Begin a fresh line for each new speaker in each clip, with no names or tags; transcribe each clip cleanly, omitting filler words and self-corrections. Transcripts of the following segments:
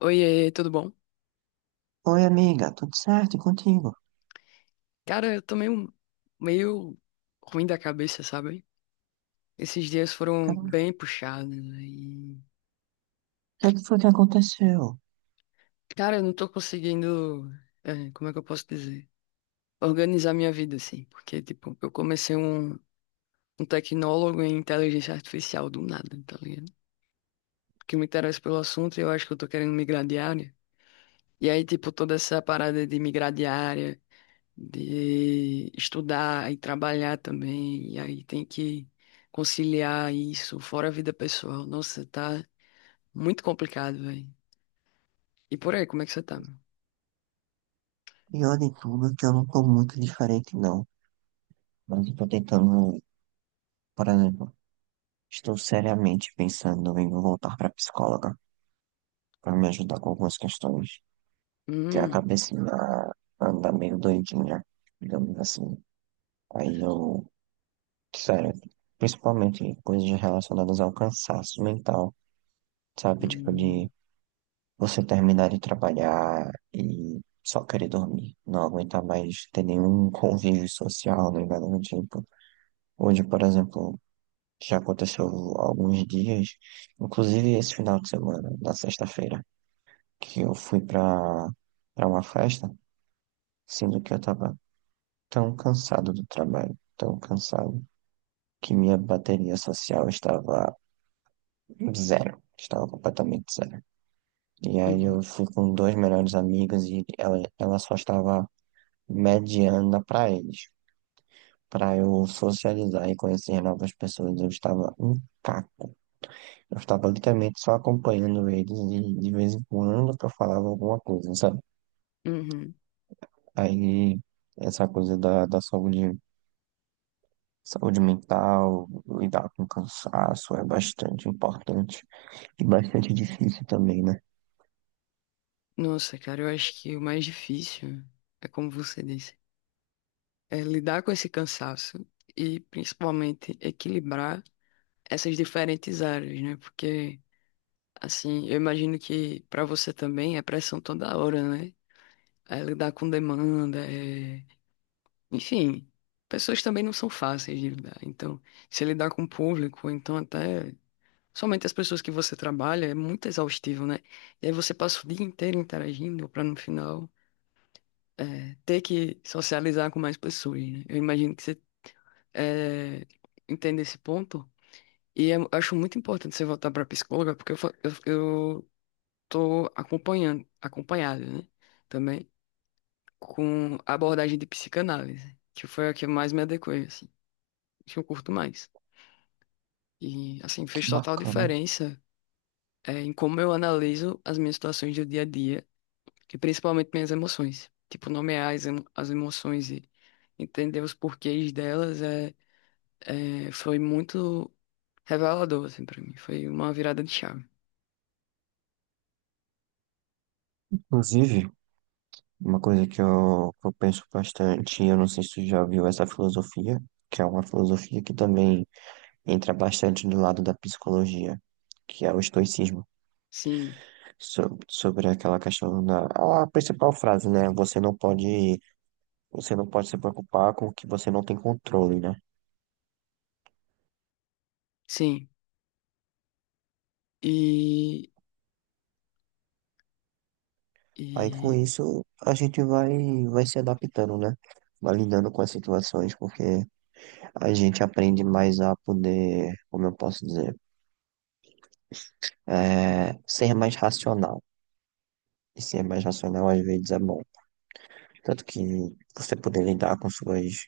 Oiê, tudo bom?
Oi, amiga, tudo certo? E contigo?
Cara, eu tô meio ruim da cabeça, sabe? Esses dias foram
Cara, o
bem puxados, né?
que é que foi que aconteceu?
Cara, eu não tô conseguindo... como é que eu posso dizer? Organizar minha vida, assim. Porque, tipo, eu comecei um tecnólogo em inteligência artificial do nada, tá ligado? Porque me interessa pelo assunto e eu acho que eu tô querendo migrar de área. E aí, tipo, toda essa parada de migrar de área de estudar e trabalhar também, e aí tem que conciliar isso, fora a vida pessoal. Nossa, tá muito complicado, velho. E por aí, como é que você tá?
Pior de tudo, é que eu não tô muito diferente, não. Mas eu tô tentando, por exemplo, estou seriamente pensando em voltar pra psicóloga pra me ajudar com algumas questões. Que a
Hum.
cabecinha anda meio doidinha, digamos assim. Aí eu, sério, principalmente coisas relacionadas ao cansaço mental, sabe? Tipo
Hum.
de você terminar de trabalhar e só querer dormir, não aguentar mais ter nenhum convívio social, nem nada do tipo. Hoje, por exemplo, já aconteceu alguns dias, inclusive esse final de semana, na sexta-feira, que eu fui pra uma festa, sendo que eu tava tão cansado do trabalho, tão cansado, que minha bateria social estava zero, estava completamente zero. E aí
Uhum.
eu fui com dois melhores amigos e ela só estava mediana para eles, para eu socializar e conhecer novas pessoas. Eu estava um caco. Eu estava literalmente só acompanhando eles e de vez em quando que eu falava alguma coisa, sabe?
Uhum.
Aí essa coisa da saúde mental, lidar com cansaço é bastante importante e bastante difícil também, né?
Nossa, cara, eu acho que o mais difícil é como você disse, é lidar com esse cansaço e principalmente equilibrar essas diferentes áreas, né? Porque assim, eu imagino que pra você também é pressão toda hora, né? É lidar com demanda, enfim, pessoas também não são fáceis de lidar. Então, se lidar com o público, ou então até somente as pessoas que você trabalha, é muito exaustivo, né? E aí você passa o dia inteiro interagindo para no final ter que socializar com mais pessoas, né? Eu imagino que você é, entende esse ponto. E eu acho muito importante você voltar para psicóloga, porque eu tô acompanhando, acompanhada, né? Também, com a abordagem de psicanálise, que foi a que eu mais me adequei, assim, que eu curto mais. E, assim,
Que
fez total
bacana.
diferença, em como eu analiso as minhas situações do dia a dia, e principalmente minhas emoções. Tipo, nomear as emoções e entender os porquês delas, foi muito revelador, assim, pra mim. Foi uma virada de chave.
Inclusive, uma coisa que eu penso bastante, eu não sei se tu já viu essa filosofia, que é uma filosofia que também entra bastante do lado da psicologia, que é o estoicismo,
Sim,
sobre aquela questão da a principal frase, né? Você não pode se preocupar com o que você não tem controle, né?
sim. E,
Aí com
e
isso a gente vai se adaptando, né? Vai lidando com as situações, porque a gente aprende mais a poder, como eu posso dizer, ser mais racional. E ser mais racional às vezes é bom. Tanto que você poder lidar com suas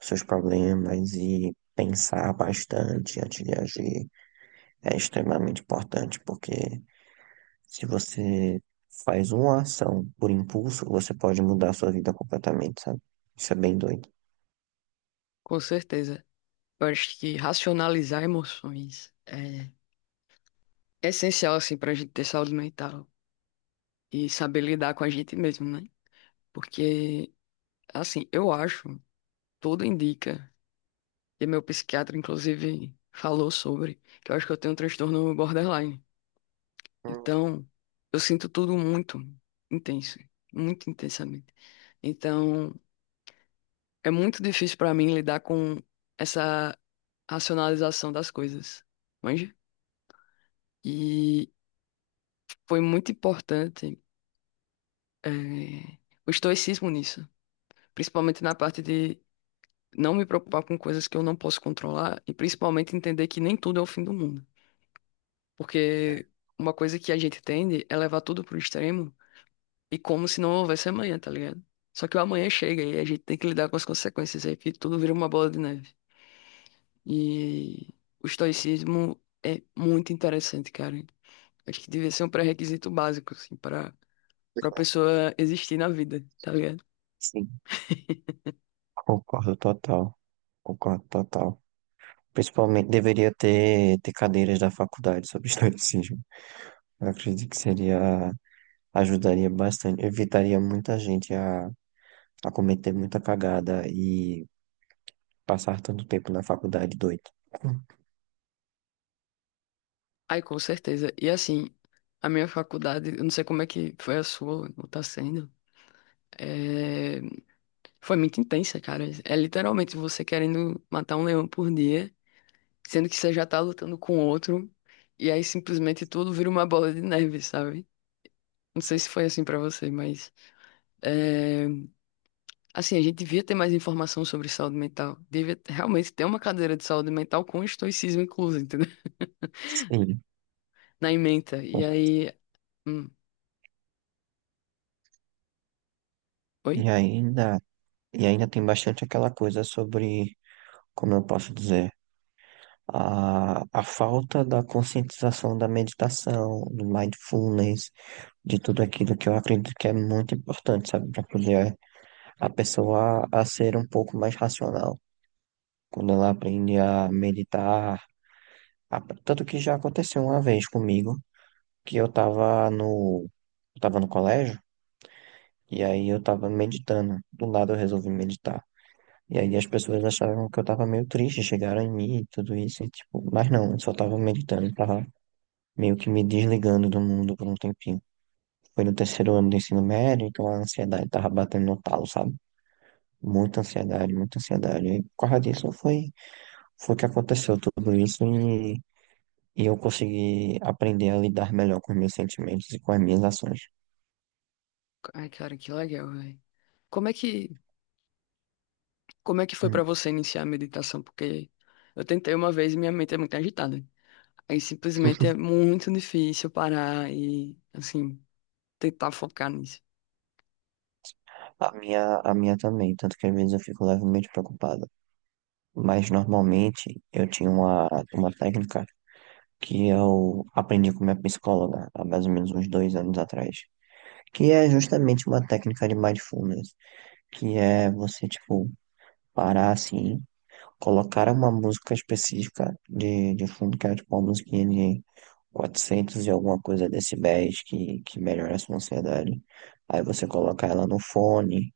seus problemas e pensar bastante antes de agir é extremamente importante, porque se você faz uma ação por impulso, você pode mudar a sua vida completamente, sabe? Isso é bem doido.
com certeza, eu acho que racionalizar emoções é essencial, assim, pra gente ter saúde mental e saber lidar com a gente mesmo, né? Porque, assim, eu acho, tudo indica, e meu psiquiatra, inclusive, falou sobre, que eu acho que eu tenho um transtorno borderline.
Hum.
Então, eu sinto tudo muito intenso, muito intensamente. Então, é muito difícil pra mim lidar com essa racionalização das coisas, manja? E foi muito importante, eh, o estoicismo nisso, principalmente na parte de não me preocupar com coisas que eu não posso controlar e principalmente entender que nem tudo é o fim do mundo.
É.
Porque uma coisa que a gente tende é levar tudo pro extremo e como se não houvesse amanhã, tá ligado? Só que o amanhã chega e a gente tem que lidar com as consequências aí, que tudo vira uma bola de neve. E o estoicismo é muito interessante, cara. Acho que devia ser um pré-requisito básico, assim, para pessoa existir na vida, tá ligado?
Sim, concordo total. Concordo total. Principalmente deveria ter cadeiras da faculdade sobre estoicismo. Eu acredito que seria, ajudaria bastante, evitaria muita gente a cometer muita cagada e passar tanto tempo na faculdade, doido.
Ai, com certeza. E assim, a minha faculdade, eu não sei como é que foi a sua, ou tá sendo, é, foi muito intensa, cara. É literalmente você querendo matar um leão por dia, sendo que você já tá lutando com outro, e aí simplesmente tudo vira uma bola de neve, sabe? Não sei
Sim.
se foi assim pra você, mas é, assim, a gente devia ter mais informação sobre saúde mental. Devia realmente ter uma cadeira de saúde mental com estoicismo incluso, entendeu?
Sim.
Na ementa. E aí. hum, Oi?
E ainda, e ainda tem bastante aquela coisa sobre, como eu posso dizer, a falta da conscientização da meditação, do mindfulness, de tudo aquilo que eu acredito que é muito importante, sabe, para poder a pessoa a ser um pouco mais racional. Quando ela aprende a meditar, tanto que já aconteceu uma vez comigo, que eu tava no colégio. E aí eu tava meditando. Do nada eu resolvi meditar. E aí as pessoas acharam que eu tava meio triste, chegaram em mim e tudo isso, e tipo, mas não, eu só tava meditando, tava meio que me desligando do mundo por um tempinho. Foi no terceiro ano do ensino médio, então a ansiedade tava batendo no talo, sabe? Muita ansiedade, muita ansiedade. E por causa disso foi, que aconteceu tudo isso e eu consegui aprender a lidar melhor com os meus sentimentos e com as minhas ações.
Ai, cara, que legal, velho. Como é que, como é que foi pra
Hum.
você iniciar a meditação? Porque eu tentei uma vez e minha mente é muito agitada. Aí simplesmente é muito difícil parar e, assim, tentar focar nisso.
A minha também, tanto que às vezes eu fico levemente preocupado. Mas normalmente eu tinha uma técnica que eu aprendi com minha psicóloga há mais ou menos uns 2 anos atrás, que é justamente uma técnica de mindfulness, que é você, tipo, parar assim, colocar uma música específica de fundo, que é tipo uma musiquinha de 400 e alguma coisa decibéis que melhora a sua ansiedade. Aí você coloca ela no fone,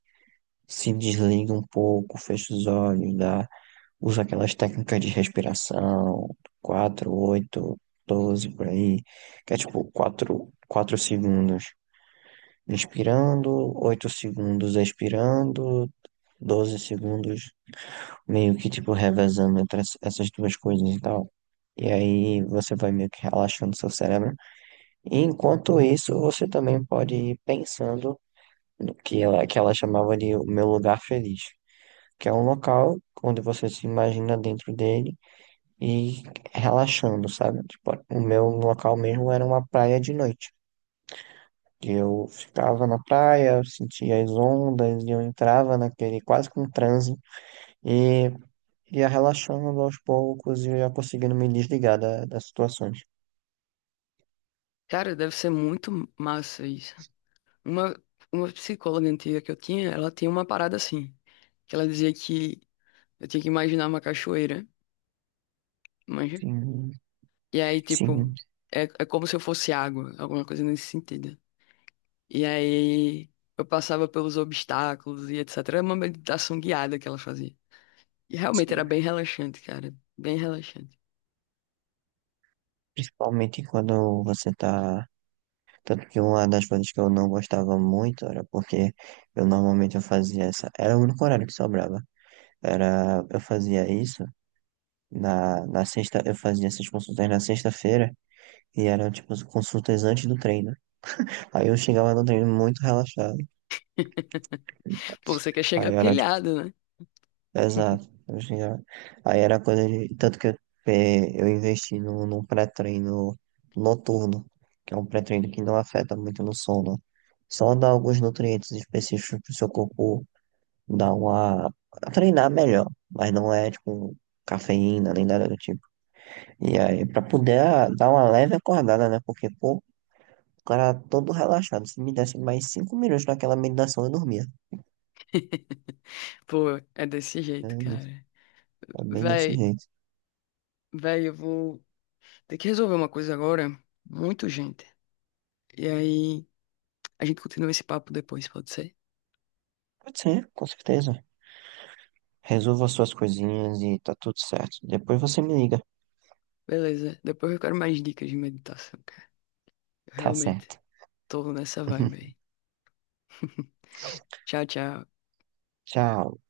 se desliga um pouco, fecha os olhos, dá Uso aquelas técnicas de respiração, 4 8 12 por aí, que é tipo quatro segundos inspirando, 8 segundos expirando, 12 segundos meio que tipo revezando entre essas duas coisas e tal. E aí você vai meio que relaxando seu cérebro. E enquanto isso, você também pode ir pensando no que ela chamava de o meu lugar feliz, que é um local onde você se imagina dentro dele e relaxando, sabe? Tipo, o meu local mesmo era uma praia de noite. E eu ficava na praia, eu sentia as ondas, e eu entrava naquele quase com transe e ia relaxando aos poucos e ia conseguindo me desligar das situações.
Cara, deve ser muito massa isso. Uma, uma psicóloga antiga que eu tinha, ela tinha uma parada assim, que ela dizia que eu tinha que imaginar uma cachoeira, manja?
Sim,
E aí, tipo,
sim,
é como se eu fosse água, alguma coisa nesse sentido. E aí eu passava pelos obstáculos e etc. Era uma meditação guiada que ela fazia. E realmente era
sim.
bem relaxante, cara. Bem relaxante.
Principalmente quando você tá. Tanto que uma das coisas que eu não gostava muito era porque eu normalmente eu fazia essa. Era o único horário que sobrava. Era, eu fazia isso. Na sexta, eu fazia essas consultas na sexta-feira e eram tipo as consultas antes do treino. Aí eu chegava no treino muito relaxado.
Pô, você quer
Aí
chegar
era tipo,
pilhado, né?
exato. Eu chegava- Aí era coisa de. Tanto que eu, eu investi num pré-treino noturno, que é um pré-treino que não afeta muito no sono. Só dá alguns nutrientes específicos pro seu corpo dar uma. Treinar melhor. Mas não é tipo cafeína nem nada do tipo. E aí, pra poder dar uma leve acordada, né? Porque, pô, o cara todo relaxado. Se me desse mais 5 minutos naquela meditação, eu dormia.
Pô, é desse
É
jeito,
isso.
cara.
É bem desse
Véi,
jeito.
véi, eu vou ter que resolver uma coisa agora. Muito gente. E aí a gente continua esse papo depois, pode ser?
Pode ser, com certeza. Resolva suas coisinhas e tá tudo certo. Depois você me liga.
Beleza. Depois eu quero mais dicas de meditação, cara. Eu
Tá
realmente
certo.
tô nessa vibe aí. Tchau, tchau.
Tchau.